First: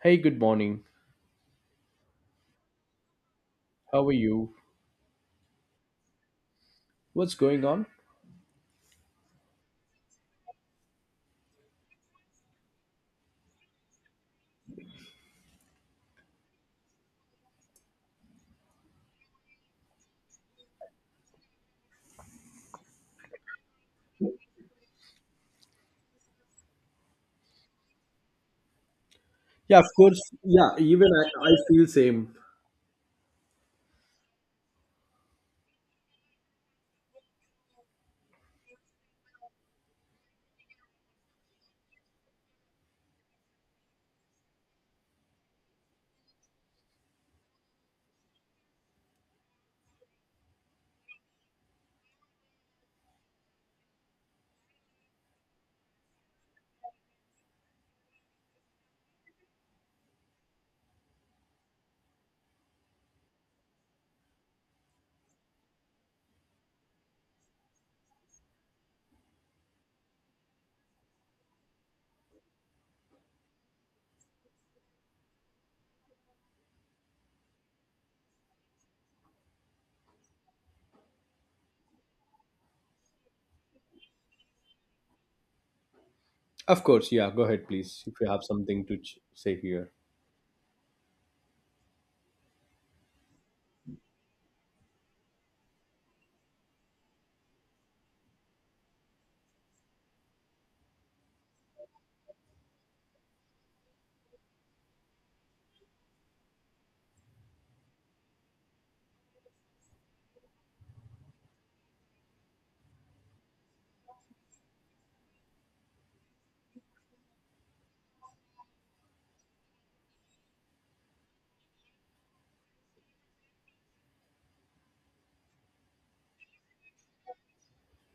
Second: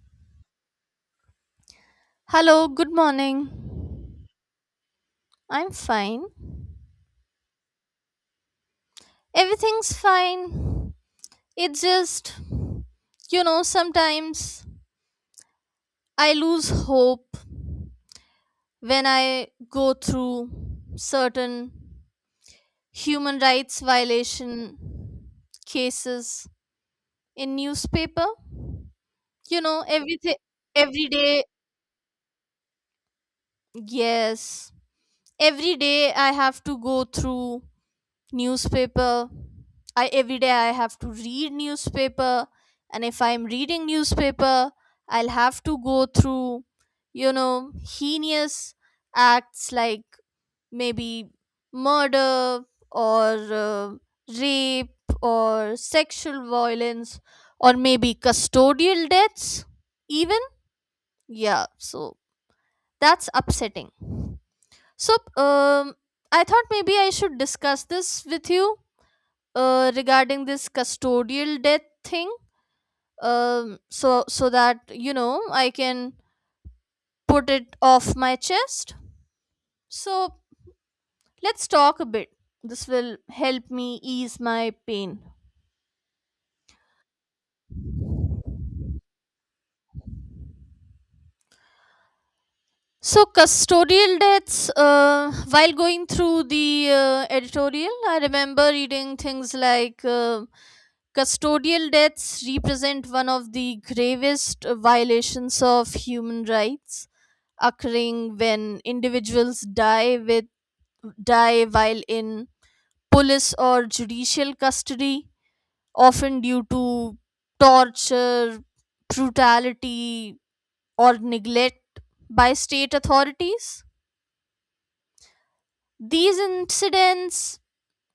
Hey, good morning. Hello, good morning. How are you? I'm fine. What's going on? Everything's fine. It's just, sometimes I lose hope when I go through certain human rights violation cases in newspaper. Yeah, of course. Everything Yeah, even every day, I feel same. yes. Every day I have to go through newspaper. I Every day I have to read newspaper. And if I'm reading newspaper, I'll have to go through you know heinous acts like maybe murder or rape or sexual violence or maybe custodial deaths even, yeah. So that's upsetting. So I thought maybe I should discuss this with you regarding this custodial death thing. So that I can put it off my chest. So let's talk a bit. This will help me ease my pain. Of course. Yeah, go ahead, please, if you have something to say here. So custodial deaths, while going through the editorial, I remember reading things like, custodial deaths represent one of the gravest violations of human rights, occurring when individuals die while in police or judicial custody, often due to torture, brutality, or neglect by state authorities. These incidents,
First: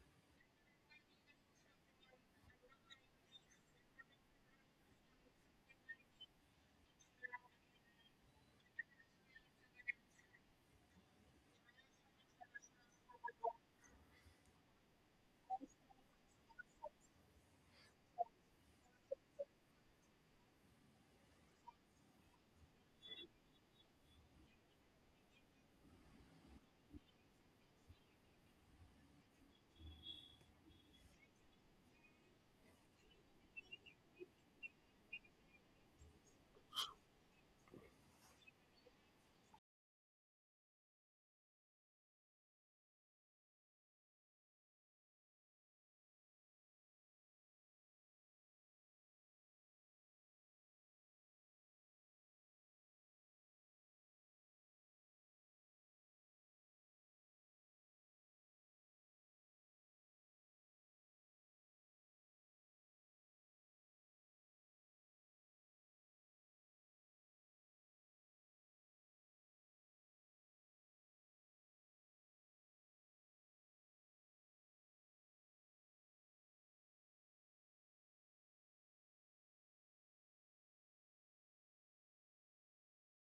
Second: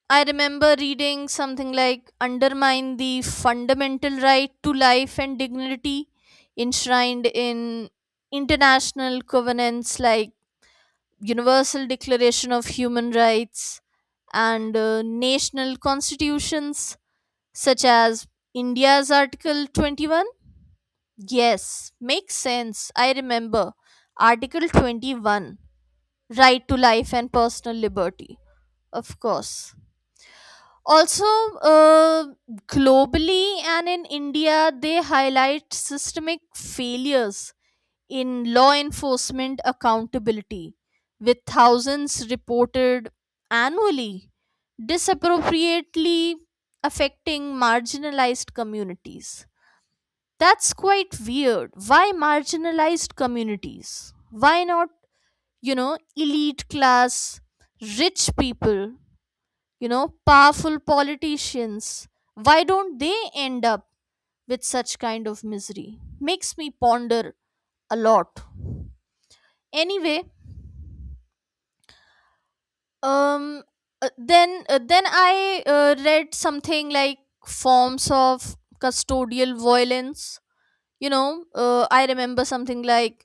I remember reading something like, undermine the fundamental right to life and dignity enshrined in international covenants like Universal Declaration of Human Rights and national constitutions such as India's Article 21. Yes, makes sense. I remember Article 21, right to life and personal liberty, of course. Also, uh, globally and in India, they highlight systemic failures in law enforcement accountability, with thousands reported annually, disappropriately affecting marginalized communities. That's quite weird. Why marginalized communities? Why not, elite class, rich people, powerful politicians? Why don't they end up with such kind of misery? Makes me ponder a lot. Anyway, um then I read something like forms of custodial violence. I remember something like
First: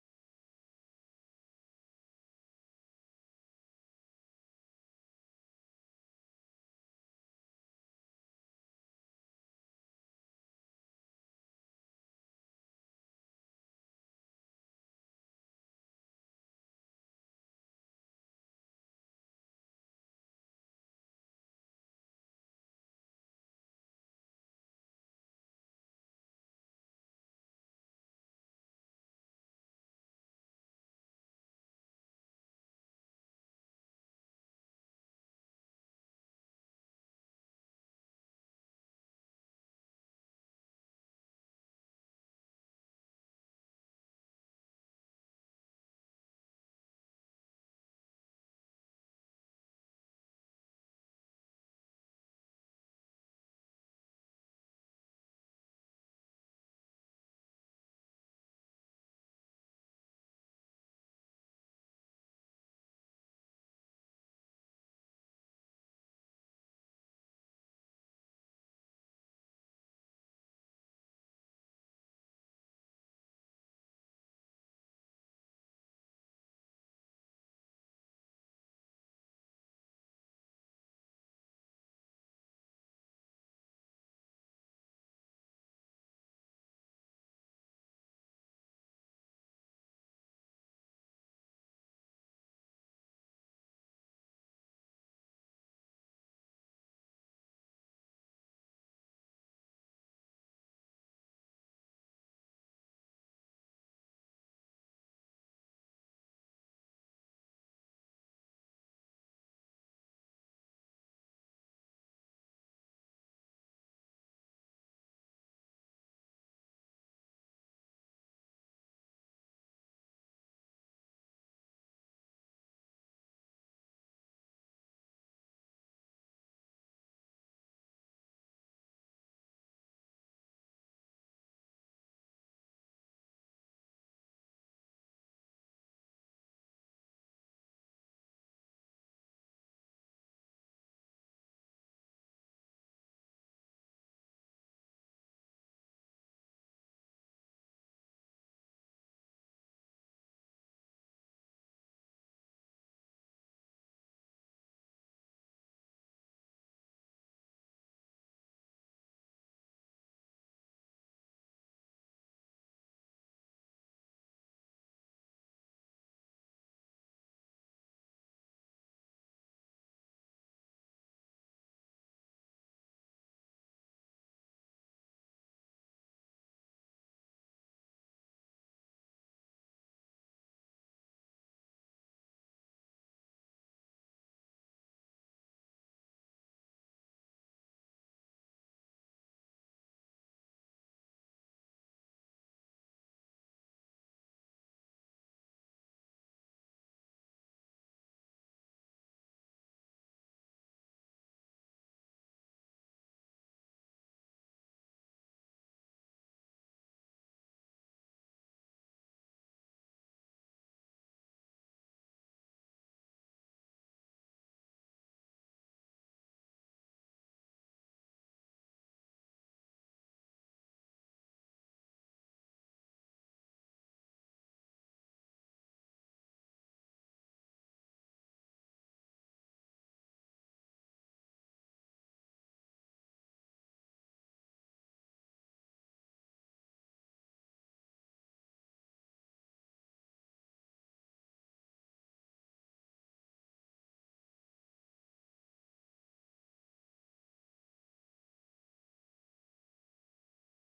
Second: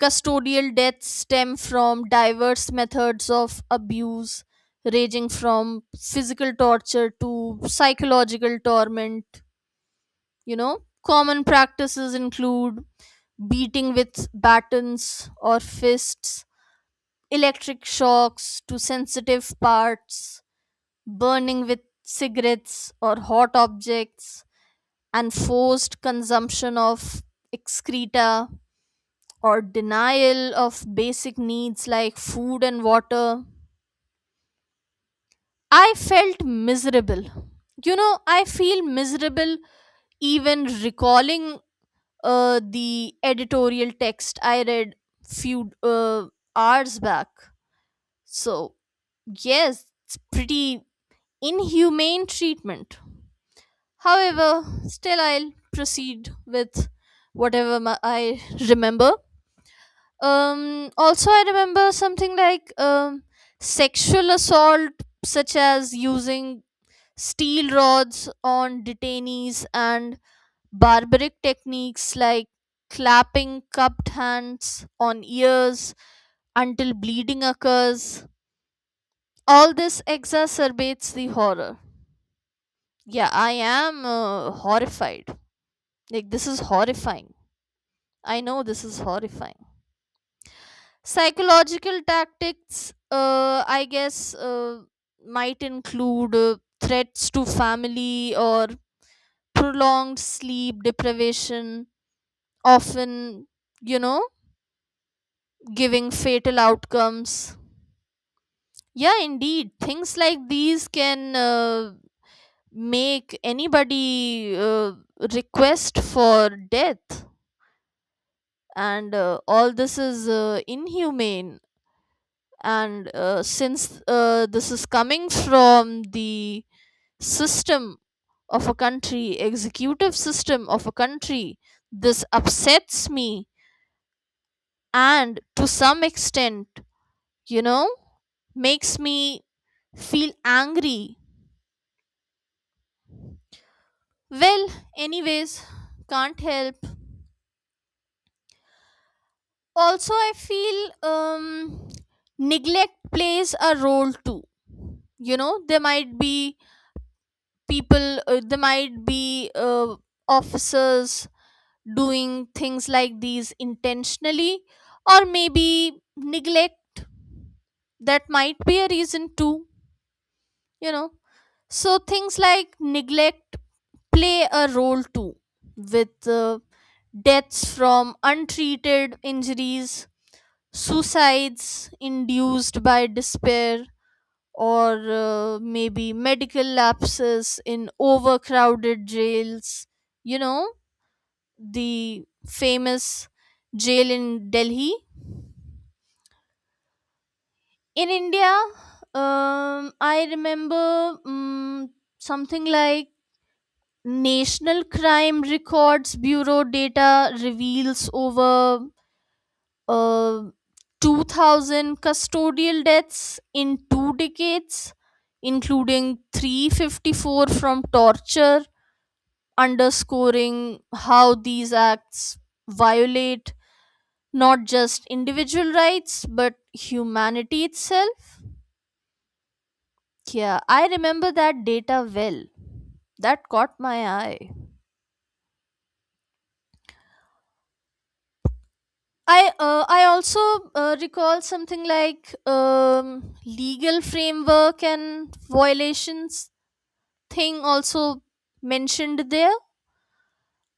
custodial deaths stem from diverse methods of abuse, ranging from physical torture to psychological torment. You know common practices include beating with batons or fists, electric shocks to sensitive parts, burning with cigarettes or hot objects, and forced consumption of excreta or denial of basic needs like food and water. I felt miserable. I feel miserable even recalling the editorial text I read few hours back. So, yes, it's pretty inhumane treatment. However, still I'll proceed with whatever I remember. Also, I remember something like, sexual assault, such as using steel rods on detainees, and barbaric techniques like clapping cupped hands on ears until bleeding occurs. All this exacerbates the horror. Yeah, I am horrified. Like, this is horrifying. I know this is horrifying. Psychological tactics, I guess, might include threats to family or prolonged sleep deprivation, often, you know, giving fatal outcomes. Yeah, indeed. Things like these can make anybody request for death. And all this is inhumane, and since this is coming from the system of a country executive system of a country. This upsets me, and to some extent, you know makes me feel angry. Well, anyways, can't help. Also, I feel, neglect plays a role too. There might be people there might be officers doing things like these intentionally, or maybe neglect. That might be a reason too. you know so things like neglect play a role too, with deaths from untreated injuries, suicides induced by despair, or maybe medical lapses in overcrowded jails. You know, the famous jail in Delhi. In India, I remember, something like National Crime Records Bureau data reveals over uh, 2,000 custodial deaths in two decades, including 354 from torture, underscoring how these acts violate not just individual rights but humanity itself. Yeah, I remember that data well. That caught my eye. I also recall something like, legal framework and violations thing also mentioned there.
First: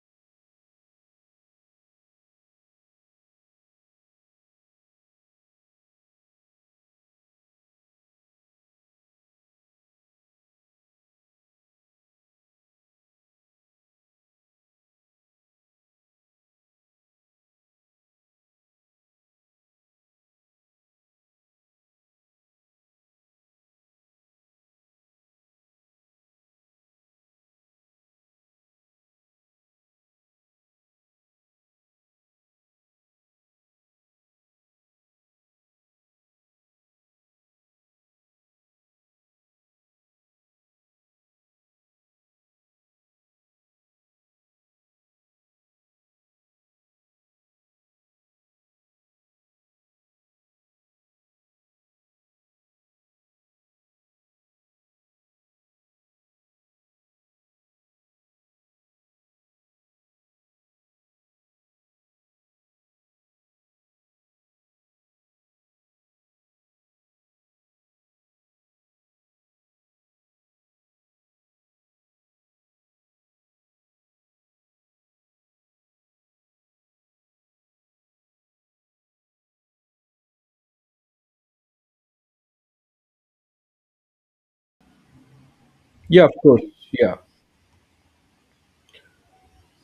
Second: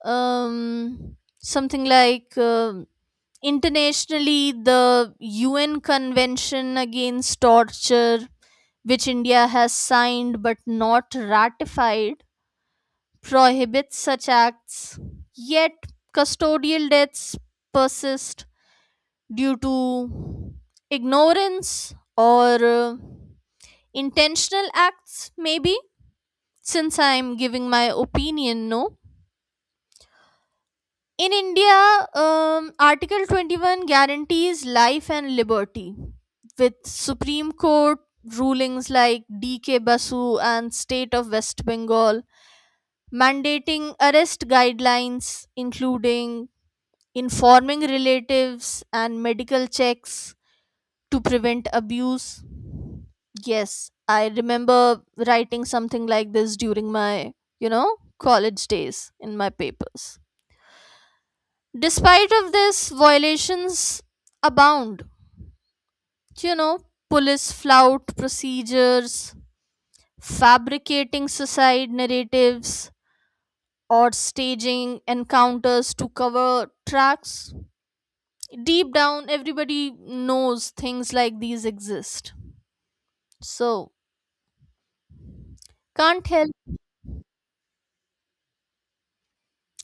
Something like, internationally, the UN Convention Against Torture, which India has signed but not ratified, prohibits such acts. Yet, custodial deaths persist due to ignorance or intentional acts, maybe. Since I'm giving my opinion, no? In India, Article 21 guarantees life and liberty, with Supreme Court rulings like DK Basu and State of West Bengal mandating arrest guidelines, including informing relatives and medical checks to prevent abuse. Yes, I remember writing something like this during my, college days in my papers. Despite of this, violations abound. You know, police flout procedures, fabricating suicide narratives, or staging encounters to cover tracks. Deep down, everybody knows things like these exist. So Yeah, can't of help. course. Yeah.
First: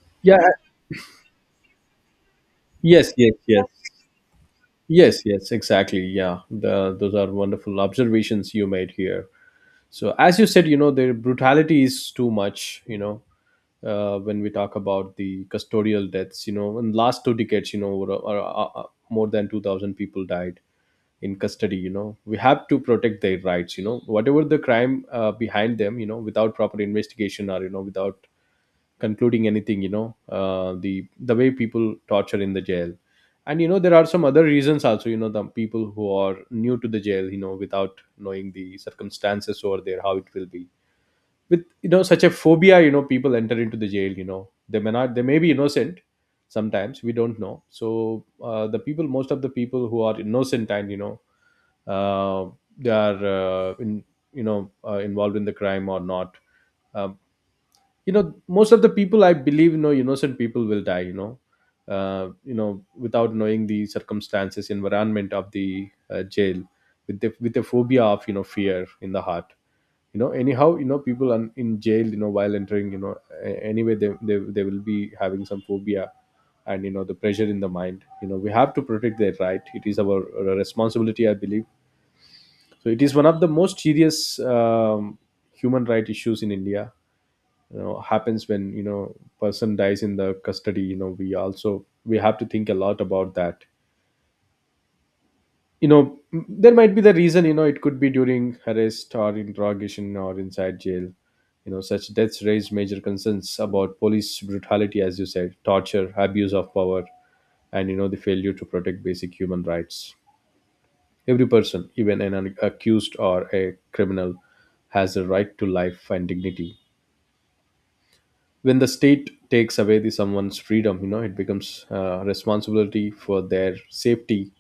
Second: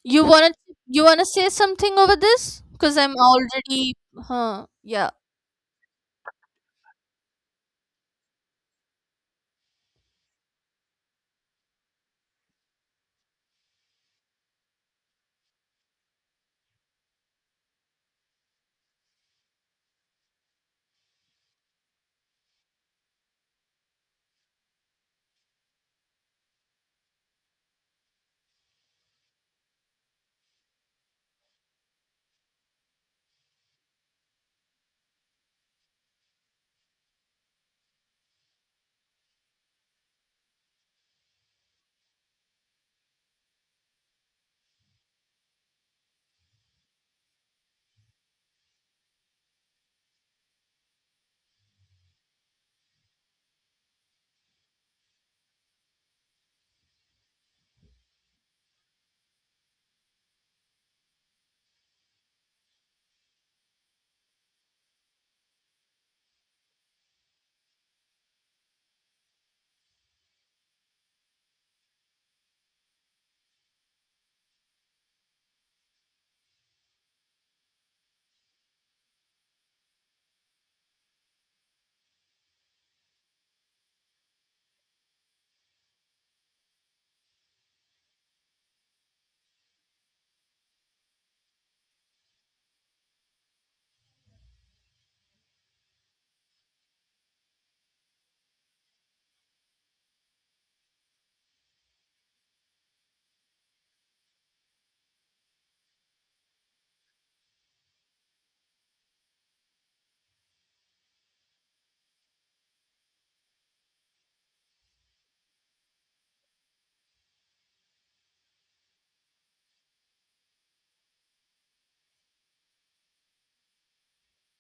You Yeah. wanna you wanna say something over this? Cause Yes, I'm yes, yes. already, yeah. Yes, yes, exactly. Yeah. Those are wonderful observations you made here. So, as you said, the brutality is too much, when we talk about the custodial deaths, in last 2 decades, more than 2,000 people died in custody. We have to protect their rights, whatever the crime behind them, without proper investigation, or without concluding anything. The way people torture in the jail, and there are some other reasons also. The people who are new to the jail, without knowing the circumstances over there, how it will be with, such a phobia, people enter into the jail. You know they may not they may be innocent. Sometimes we don't know. So the people most of the people who are innocent and uh, they are in, involved in the crime or not. Um, you know most of the people, I believe, innocent people will die, without knowing the circumstances, environment of the jail, with the phobia of, fear in the heart. Anyhow, people are in jail, while entering, anyway, they will be having some phobia, and the pressure in the mind. We have to protect their right. It is our responsibility, I believe. So it is one of the most serious human right issues in India. Happens when, person dies in the custody. We also we have to think a lot about that. There might be the reason. It could be during arrest or interrogation or inside jail. Such deaths raise major concerns about police brutality, as you said, torture, abuse of power, and the failure to protect basic human rights. Every person, even an accused or a criminal, has a right to life and dignity. When the state takes away the someone's freedom, it becomes responsibility for their safety.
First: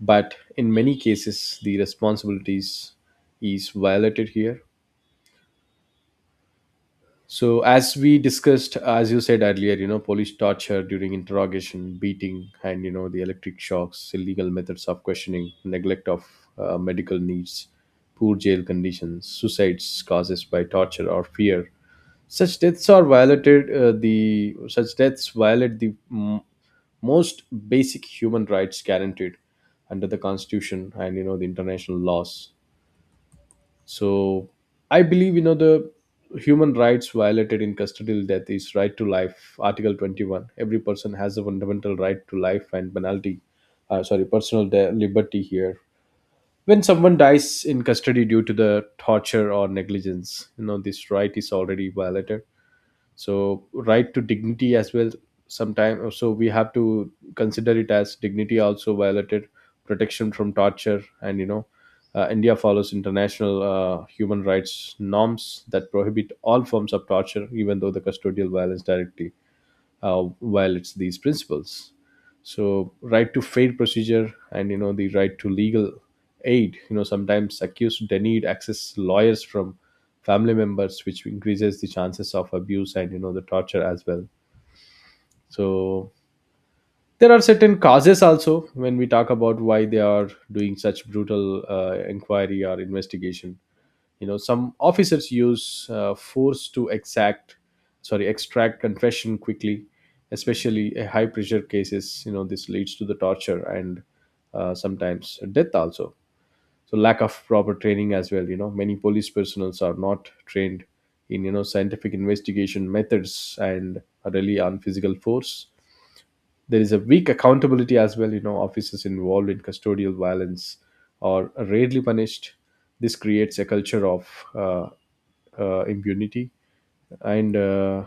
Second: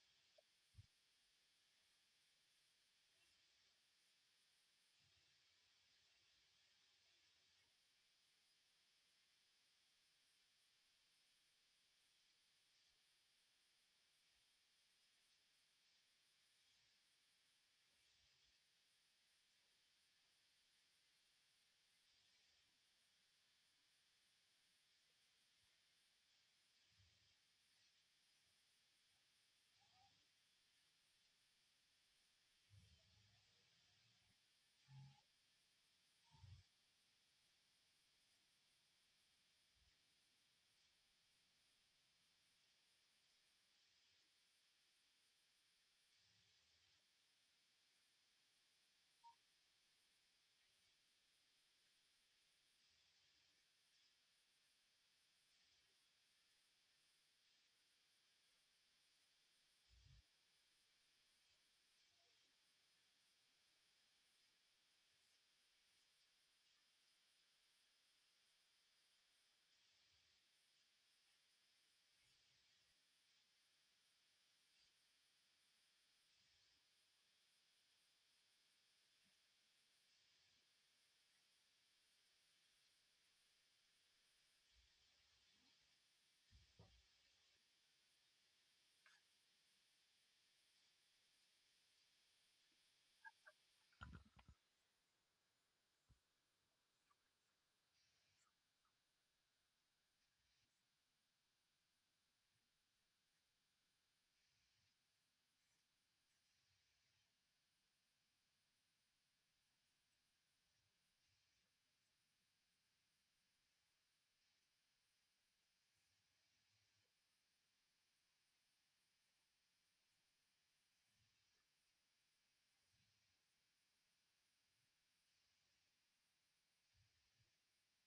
But in many cases, the responsibilities is violated here. So, as we discussed, as you said earlier, police torture during interrogation, beating, and the electric shocks, illegal methods of questioning, neglect of medical needs, poor jail conditions, suicides causes by torture or fear. Such deaths are violated. The such deaths violate the most basic human rights guaranteed under the Constitution and the international laws. So I believe the human rights violated in custodial death is right to life, Article 21. Every person has a fundamental right to life and penalty, sorry, personal liberty here. When someone dies in custody due to the torture or negligence, this right is already violated. So right to dignity as well. Sometimes, so we have to consider it as dignity also violated. Protection from torture and India follows international human rights norms that prohibit all forms of torture, even though the custodial violence directly violates these principles. So right to fair procedure and the right to legal aid. Sometimes accused denied access to lawyers from family members, which increases the chances of abuse and the torture as well. So there are certain causes also when we talk about why they are doing such brutal inquiry or investigation. Some officers use force to exact, sorry, extract confession quickly, especially in high pressure cases. This leads to the torture and sometimes death also. So lack of proper training as well. Many police personnels are not trained in scientific investigation methods and rely on physical force. There is a weak accountability as well. You know, officers involved in custodial violence are rarely punished. This creates a culture of uh, impunity and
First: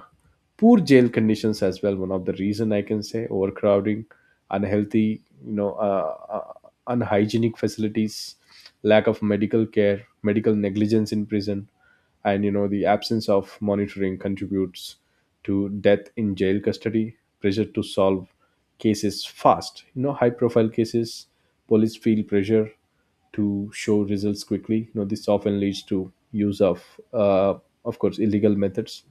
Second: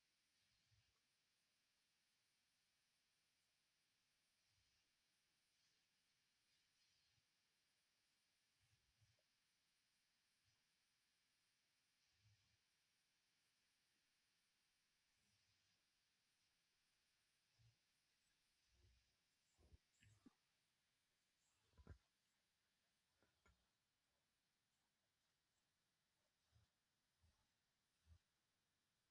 poor jail conditions as well. One of the reason I can say, overcrowding, unhealthy, you know, uh, uh, unhygienic facilities, lack of medical care, medical negligence in prison, and the absence of monitoring contributes to death in jail custody. Pressure to solve cases fast, high profile cases, police feel pressure to show results quickly. This often leads to use uh, of course illegal methods.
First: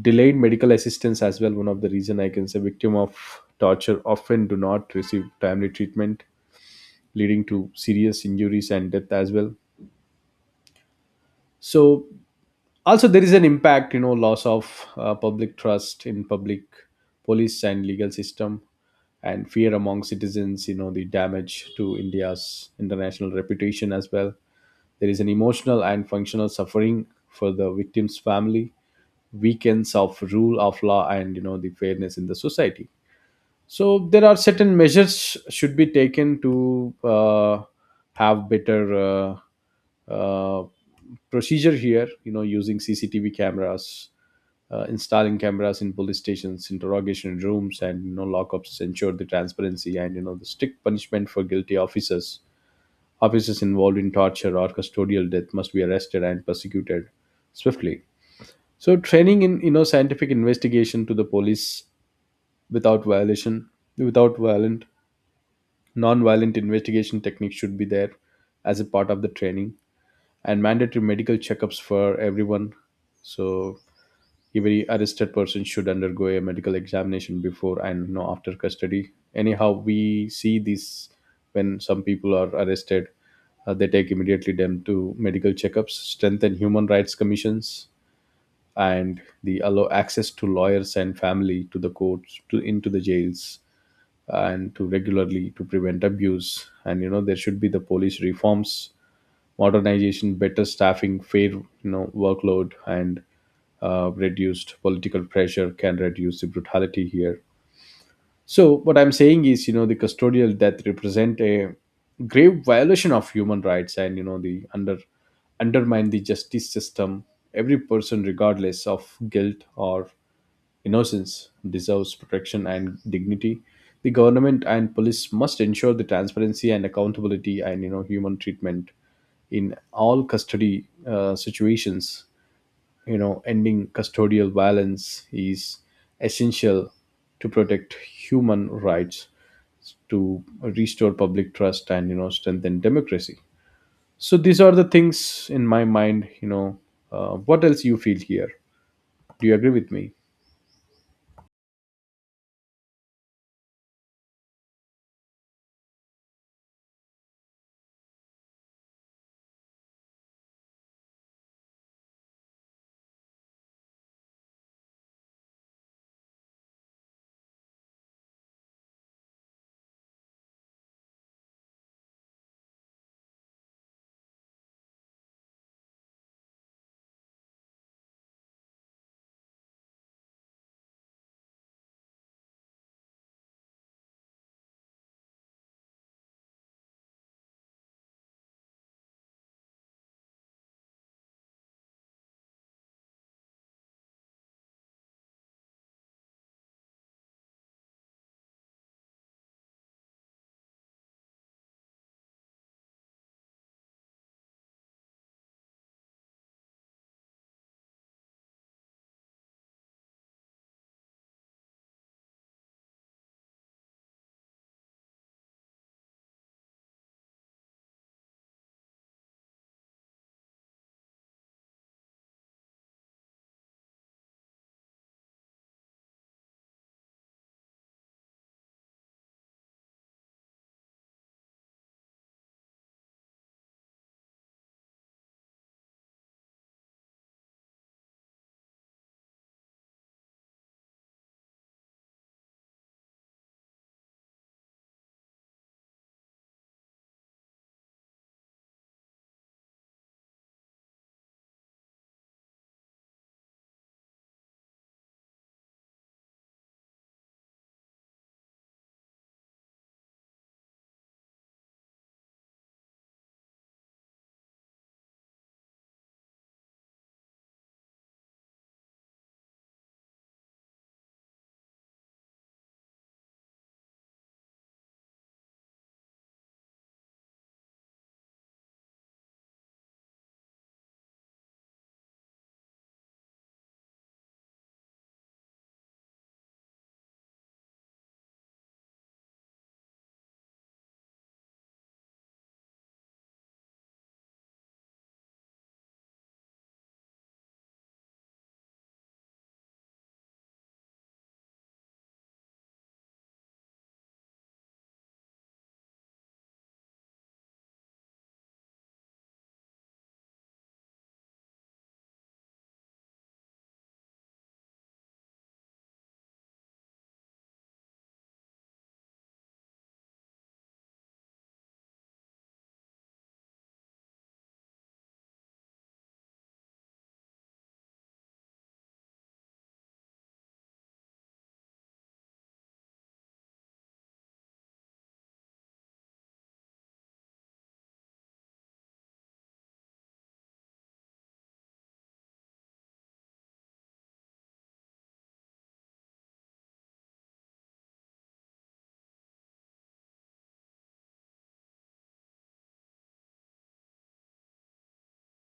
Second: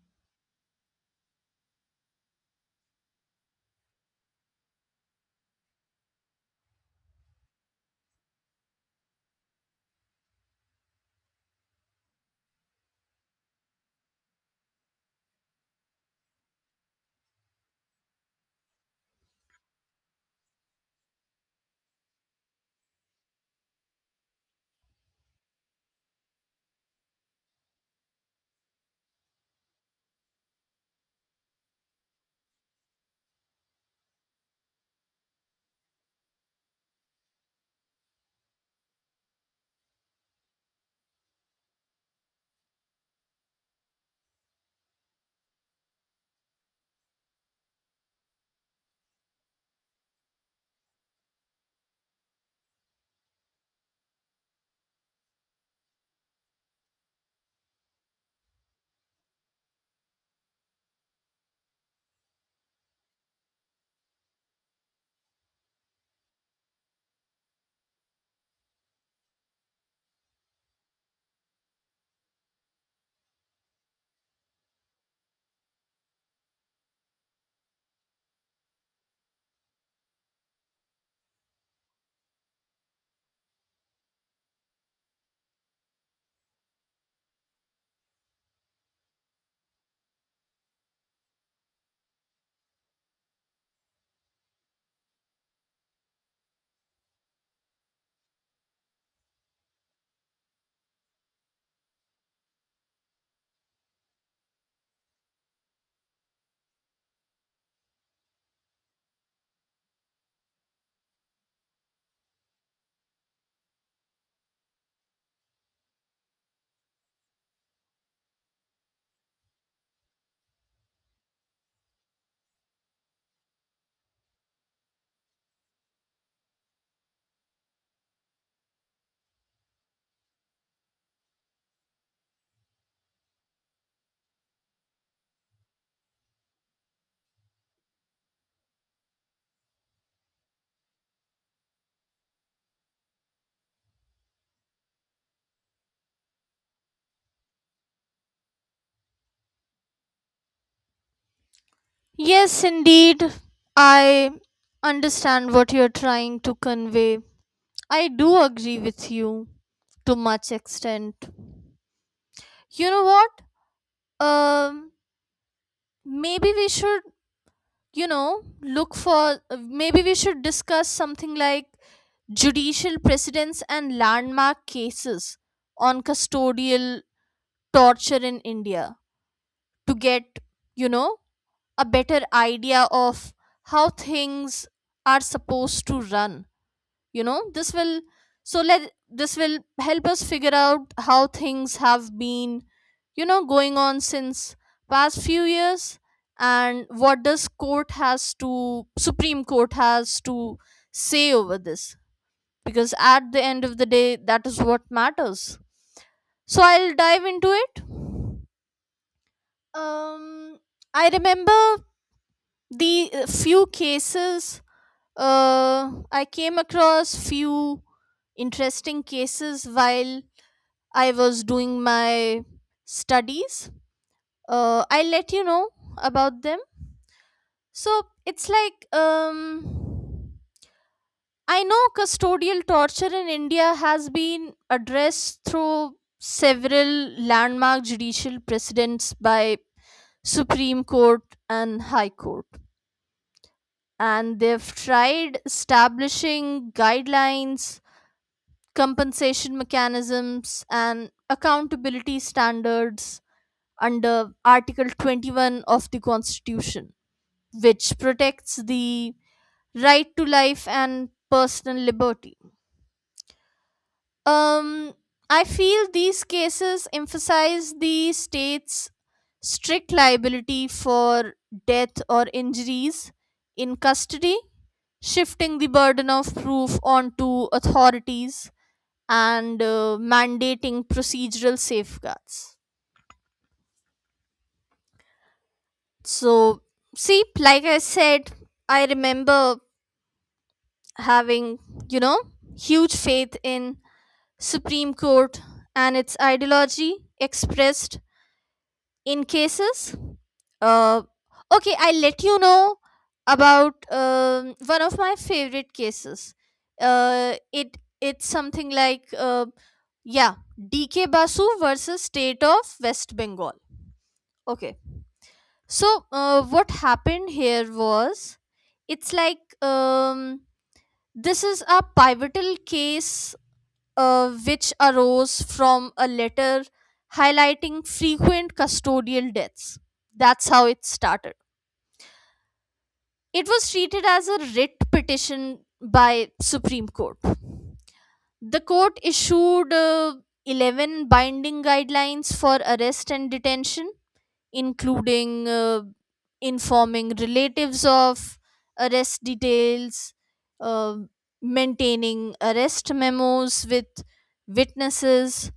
Delayed medical assistance as well. One of the reason I can say, victim of torture often do not receive timely treatment, leading to serious injuries and death as well. So also there is an impact. Loss of public trust in public, police and legal system, and fear among citizens. The damage to India's international reputation as well. There is an emotional and functional suffering for the victim's family, weakens of rule of law and the fairness in the society. So there are certain measures should be taken to have better uh, uh, procedure here. Using CCTV cameras, installing cameras in police stations, interrogation rooms, and lockups ensure the transparency and the strict punishment for guilty officers. Officers involved in torture or custodial death must be arrested and prosecuted swiftly. So training in scientific investigation to the police, without violation, without violent, non-violent investigation techniques should be there as a part of the training, and mandatory medical checkups for everyone. So every arrested person should undergo a medical examination before and, after custody. Anyhow, we see this when some people are arrested, they take immediately them to medical checkups. Strengthen human rights commissions, and they allow access to lawyers and family to the courts to into the jails and to regularly to prevent abuse. And there should be the police reforms, modernization, better staffing, fair, workload, and reduced political pressure can reduce the brutality here. So what I'm saying is, the custodial death represent a grave violation of human rights, and you know, the under undermine the justice system. Every person, regardless of guilt or innocence, deserves protection and dignity. The government and police must ensure the transparency and accountability and human treatment in all custody situations. You know, ending custodial violence is essential to protect human rights, to restore public trust, and strengthen democracy. So these are the things in my mind. What else you feel here? Do you agree with me? Yes, indeed. I understand what you're trying to convey. I do agree with you to much extent. You know what? Um, maybe we should, look for, maybe we should discuss something like judicial precedents and landmark cases on custodial torture in India to get, you know, a better idea of how things are supposed to run. you know this will so let this will help us figure out how things have been going on since past few years, and what does court has to Supreme Court has to say over this, because at the end of the day that is what matters. So I'll dive into it. um I remember the few cases. I came across few interesting cases while I was doing my studies. I'll let you know about them. So it's like, I know custodial torture in India has been addressed through several landmark judicial precedents by Supreme Court and High Court, and they've tried establishing guidelines, compensation mechanisms, and accountability standards under Article 21 of the Constitution, which protects the right to life and personal liberty. Um, I feel these cases emphasize the state's strict liability for death or injuries in custody, shifting the burden of proof onto authorities and mandating procedural safeguards. So, see, like I said, I remember having, you know, huge faith in Supreme Court and its ideology expressed in cases. Uh, okay, I'll let you know about one of my favorite cases. It's something like, yeah, DK Basu versus State of West Bengal. Okay. So, what happened here was, it's like, this is a pivotal case which arose from a letter highlighting frequent custodial deaths. That's how it started. It was treated as a writ petition by Supreme Court. The court issued 11 binding guidelines for arrest and detention, including informing relatives of arrest details, uh, maintaining arrest memos with witnesses,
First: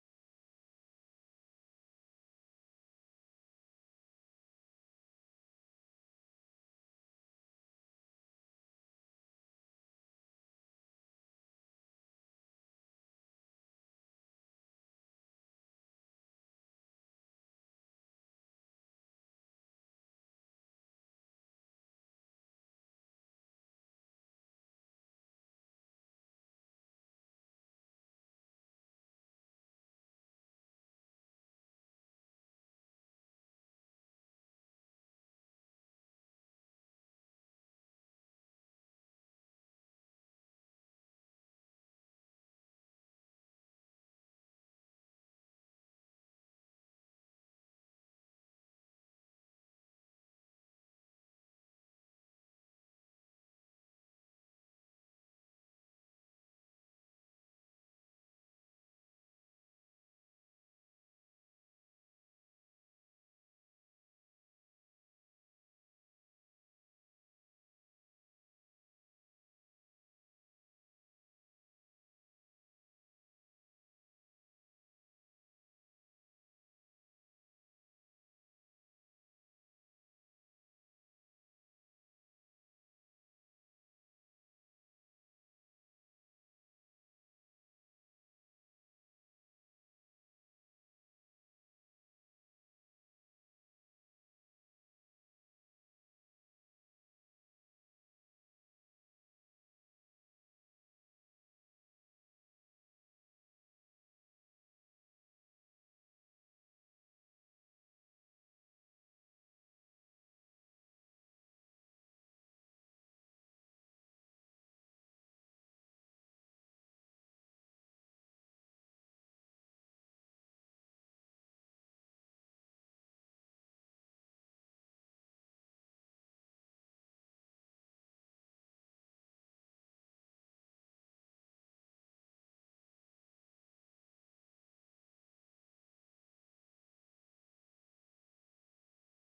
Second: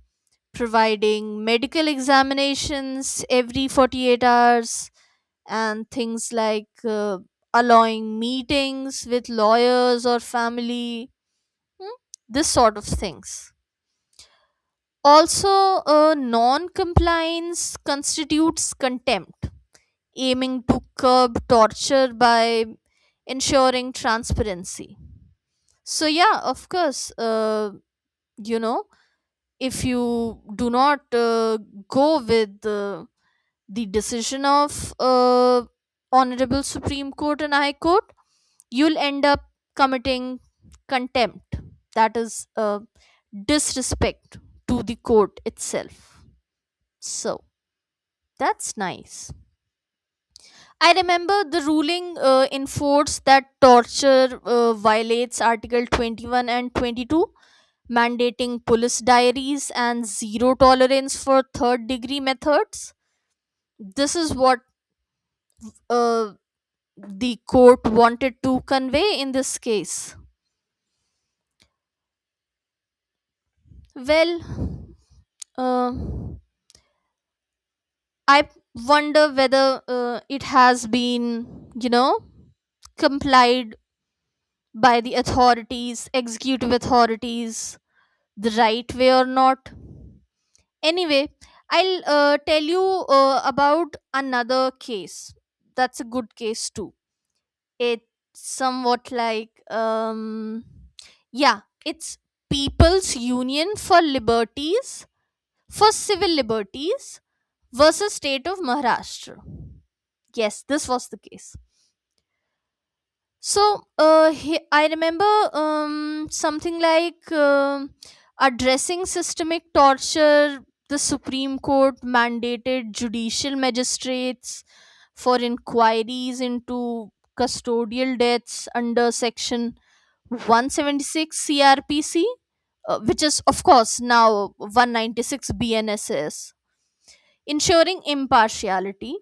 providing medical examinations every 48 hours, and things like allowing meetings with lawyers or family, hmm, this sort of things. Also, non compliance constitutes contempt, aiming to curb torture by ensuring transparency. So, yeah, of course, you know, if you do not go with the decision of Honorable Supreme Court and High Court, you'll end up committing contempt. That is disrespect to the court itself. So, that's nice. I remember the ruling in force that torture violates Article 21 and 22, mandating police diaries and zero tolerance for third degree methods. This is what uh, the court wanted to convey in this case. Well, uh, I wonder whether it has been, complied by the authorities, executive authorities, the right way or not. Anyway, I'll tell you about another case. That's a good case too. It's somewhat like, yeah, it's People's Union for Civil Liberties versus State of Maharashtra. Yes, this was the case. So I remember, something like, addressing systemic torture, the Supreme Court mandated judicial magistrates for inquiries into custodial deaths under Section 176 CRPC, which is, of course, now 196 BNSS, ensuring impartiality.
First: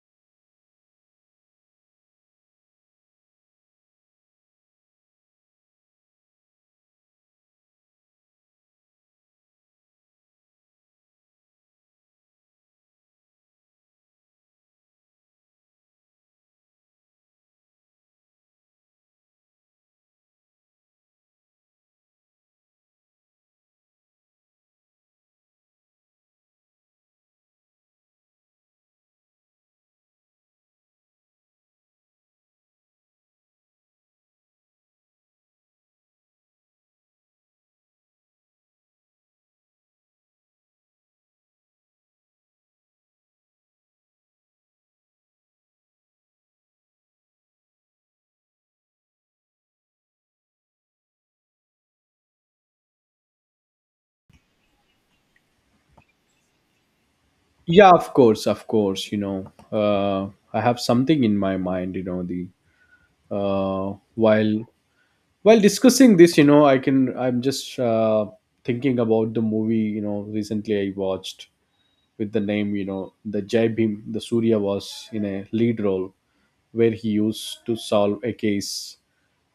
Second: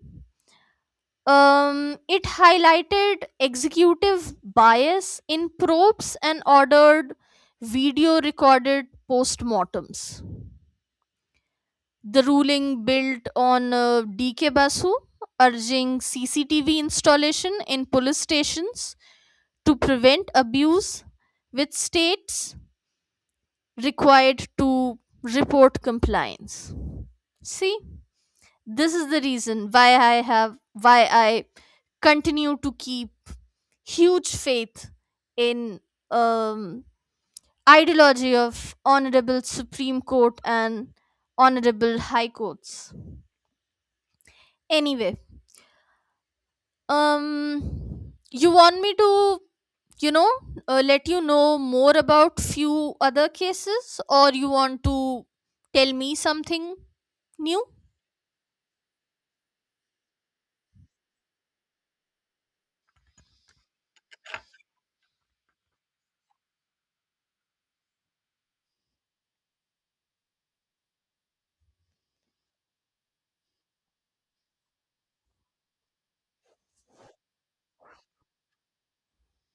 It highlighted executive bias in probes and ordered video recorded postmortems. The ruling built on DK Basu, urging CCTV installation in police stations to prevent abuse, with states required to report compliance. See, this is the reason why I have why I continue to keep huge faith in, um, ideology of Honorable Supreme Court and Honorable High Courts. Anyway, you want me to, you know let you know more about few other cases, or you want to tell me something new? Yeah, of course, of course. I have something in my mind. You know, the uh, while while discussing this, I'm just thinking about the movie. Recently I watched with the name. The Jai Bhim. The Surya was in a lead role where he used to solve a case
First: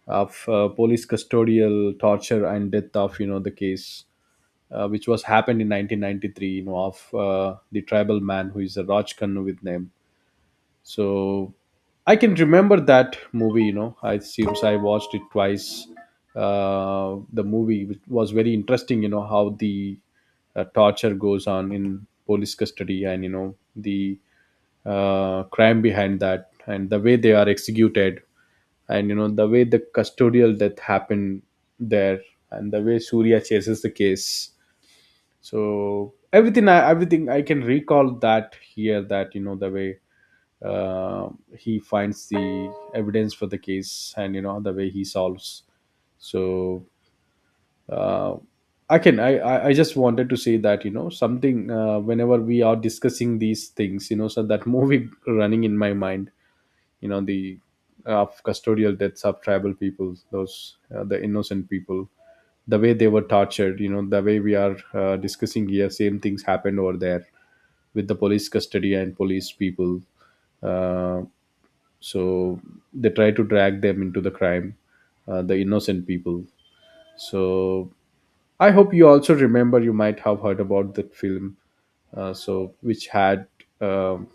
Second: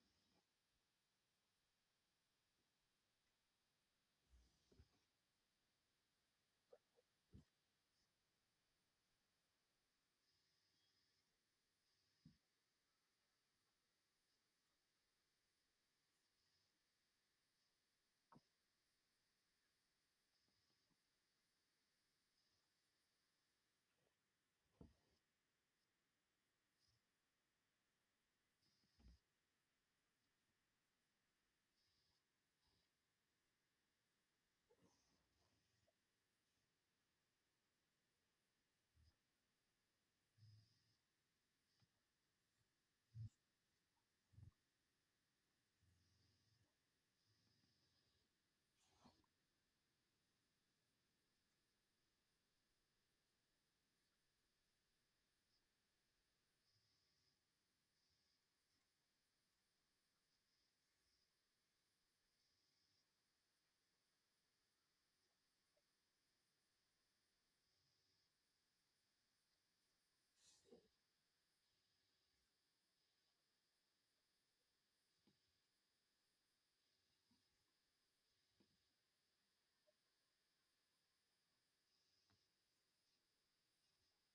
of police custodial torture and death of, the case, which was happened in 1993, of the tribal man who is a Rajkanu with name. So I can remember that movie. I seems I watched it twice. The movie which was very interesting. How the torture goes on in police custody and the crime behind that, and the way they are executed, and the way the custodial death happened there, and the way Surya chases the case. So everything I can recall that here, that, the way uh, he finds the evidence for the case, and the way he solves. So uh, I can I just wanted to say that, something whenever we are discussing these things, so that movie running in my mind. You know the of custodial deaths of tribal people, those the innocent people, the way they were tortured. The way we are discussing here, same things happened over there with the police custody and police people. Uh, so they try to drag them into the crime, the innocent people. So I hope you also remember, you might have heard about that film, so which had um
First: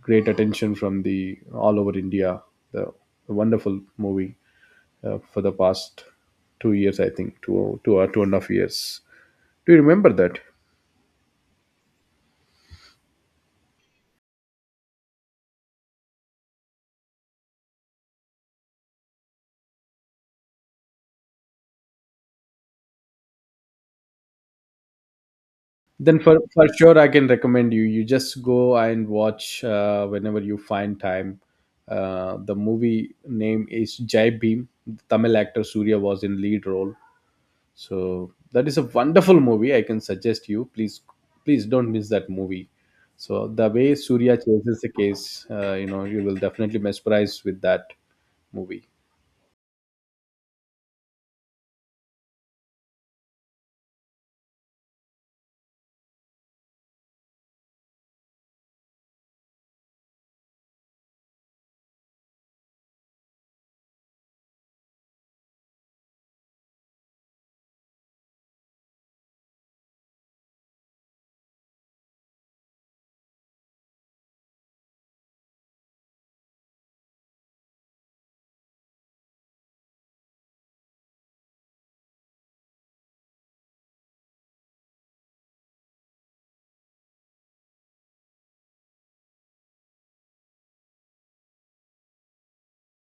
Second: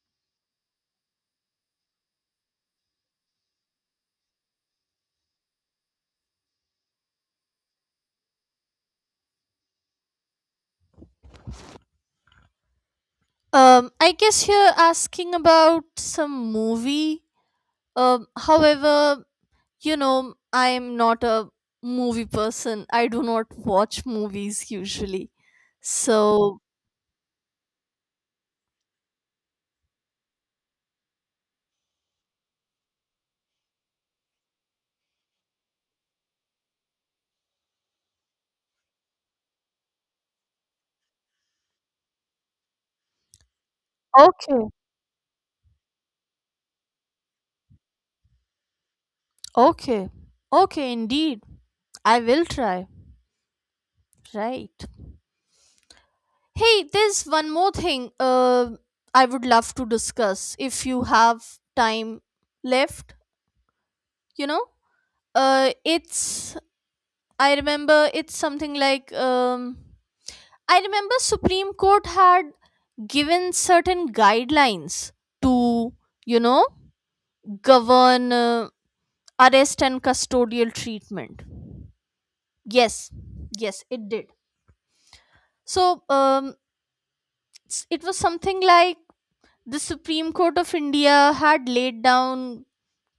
great attention from the all over India, the wonderful movie for the past 2 years, I think two or two and a half years. Do you remember that? I guess you're asking about some movie. However, I'm not a movie person. I do not watch movies usually. So, Then for sure, I can recommend you. You just go and watch whenever you find time. The movie name is Jai Bhim. The Tamil actor Surya was in lead role. So that is a wonderful movie. I can suggest you. Please, please don't miss that movie. So the way Surya okay, chases the case, you will definitely mesmerize with that movie. okay, okay, indeed. I will try. Right. Hey, there's one more thing I would love to discuss if you have time left, you know? Uh, it's, I remember it's something like, I remember Supreme Court had given certain guidelines to, you know, govern arrest and custodial treatment. Yes, yes, it did. So it was something like, the Supreme Court of India had laid down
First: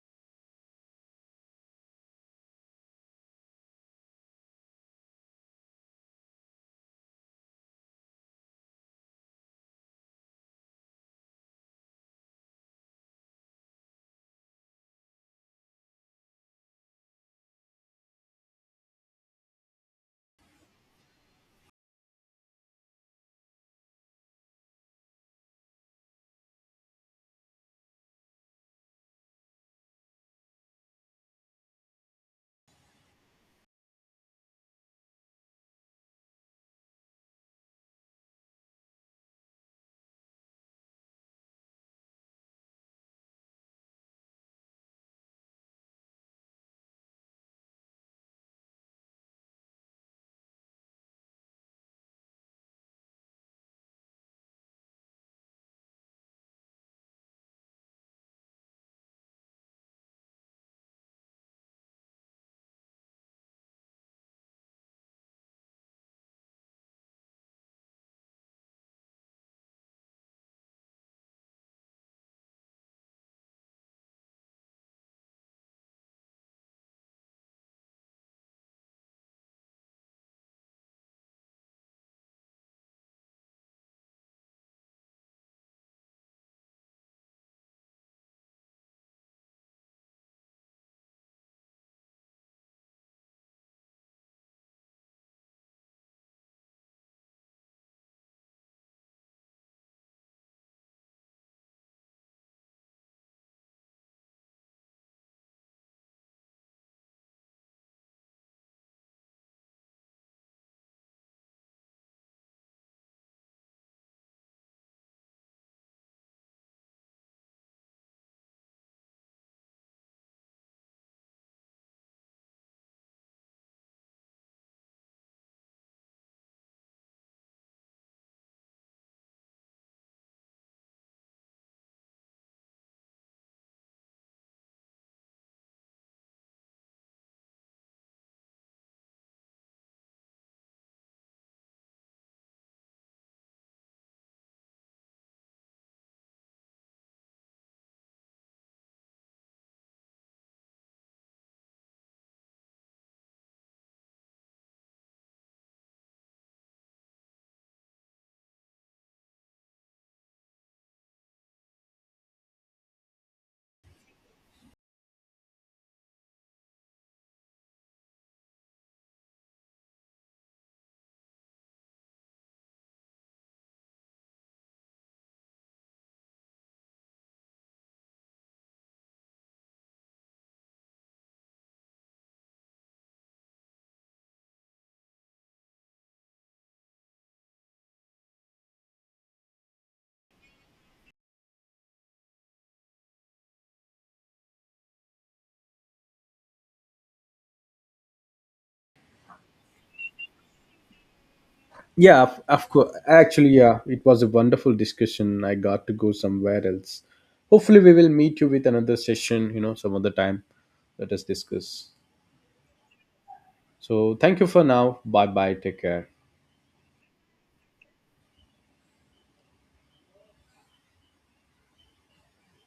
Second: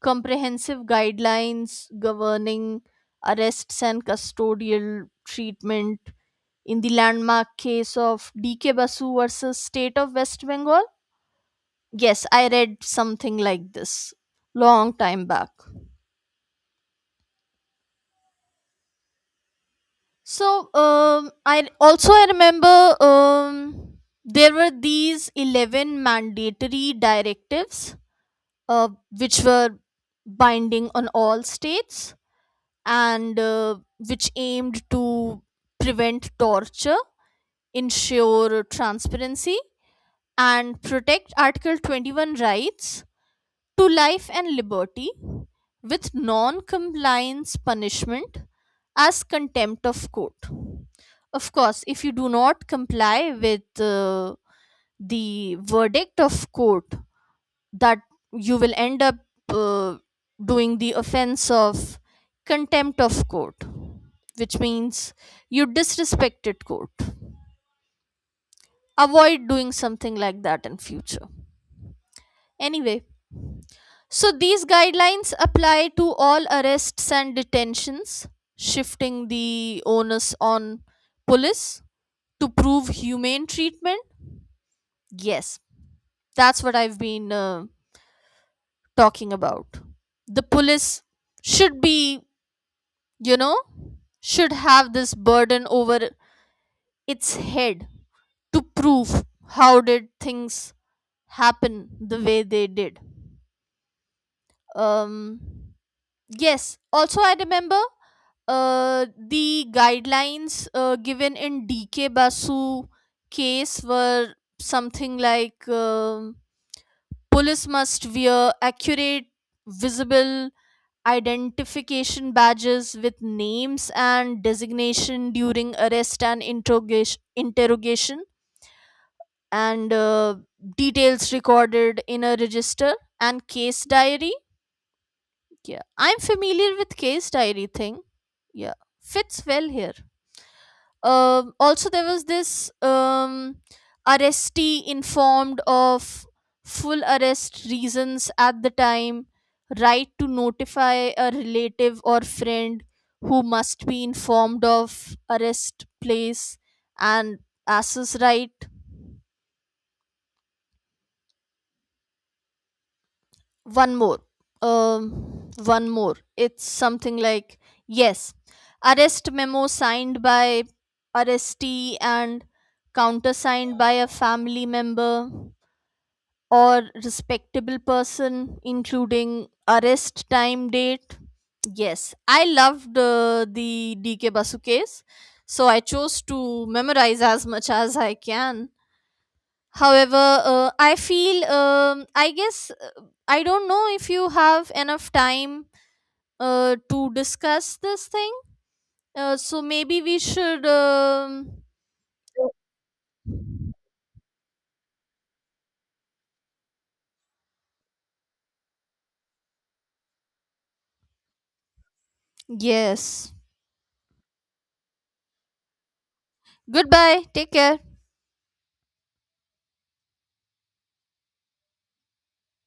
comprehensive guidelines governing arrests and custodial treatment in the landmark case of DK Basu versus State of West Bengal. Yes, I read something like this long time back. So, I also I remember, there were these 11 mandatory directives, uh, which were binding on all states, and which aimed to prevent torture, ensure transparency, and protect Article 21 rights to life and liberty, with non compliance punishment as contempt of court. Of course, if you do not comply with the verdict of court, that you will end up uh, doing the offense of contempt of court, which means you disrespected court. Avoid doing something like that in future. Anyway, so these guidelines apply to all arrests and detentions, shifting the onus on police to prove humane treatment. Yes, that's what I've been talking about. The police should be, you know, should have this burden over its head to prove how did things happen the way they did. Um Yes. Also, I remember the guidelines given in DK Basu case were something like, police must wear accurate, visible identification badges with names and designation during arrest and interrogation, and details recorded in a register and case diary. Yeah, I'm familiar with case diary thing. Yeah, fits well here. Also, there was this, arrestee informed of full arrest reasons at the time, right to notify a relative or friend who must be informed of arrest place, and ass's right, one more one more, it's something like, yes, arrest memo signed by arrestee and countersigned by a family member or respectable person, including arrest time date. Yes, I loved the DK Basu case, so I chose to memorize as much as I can. However, I feel, I guess, I don't know if you have enough time to discuss this thing. So maybe we should. Yeah, of course. Actually, yeah, it was a wonderful discussion. I got to go somewhere else. Hopefully, we will meet you with another session, some other time. Let us discuss. Yes. So, thank you for now. Bye bye. Take care. Goodbye. Take care.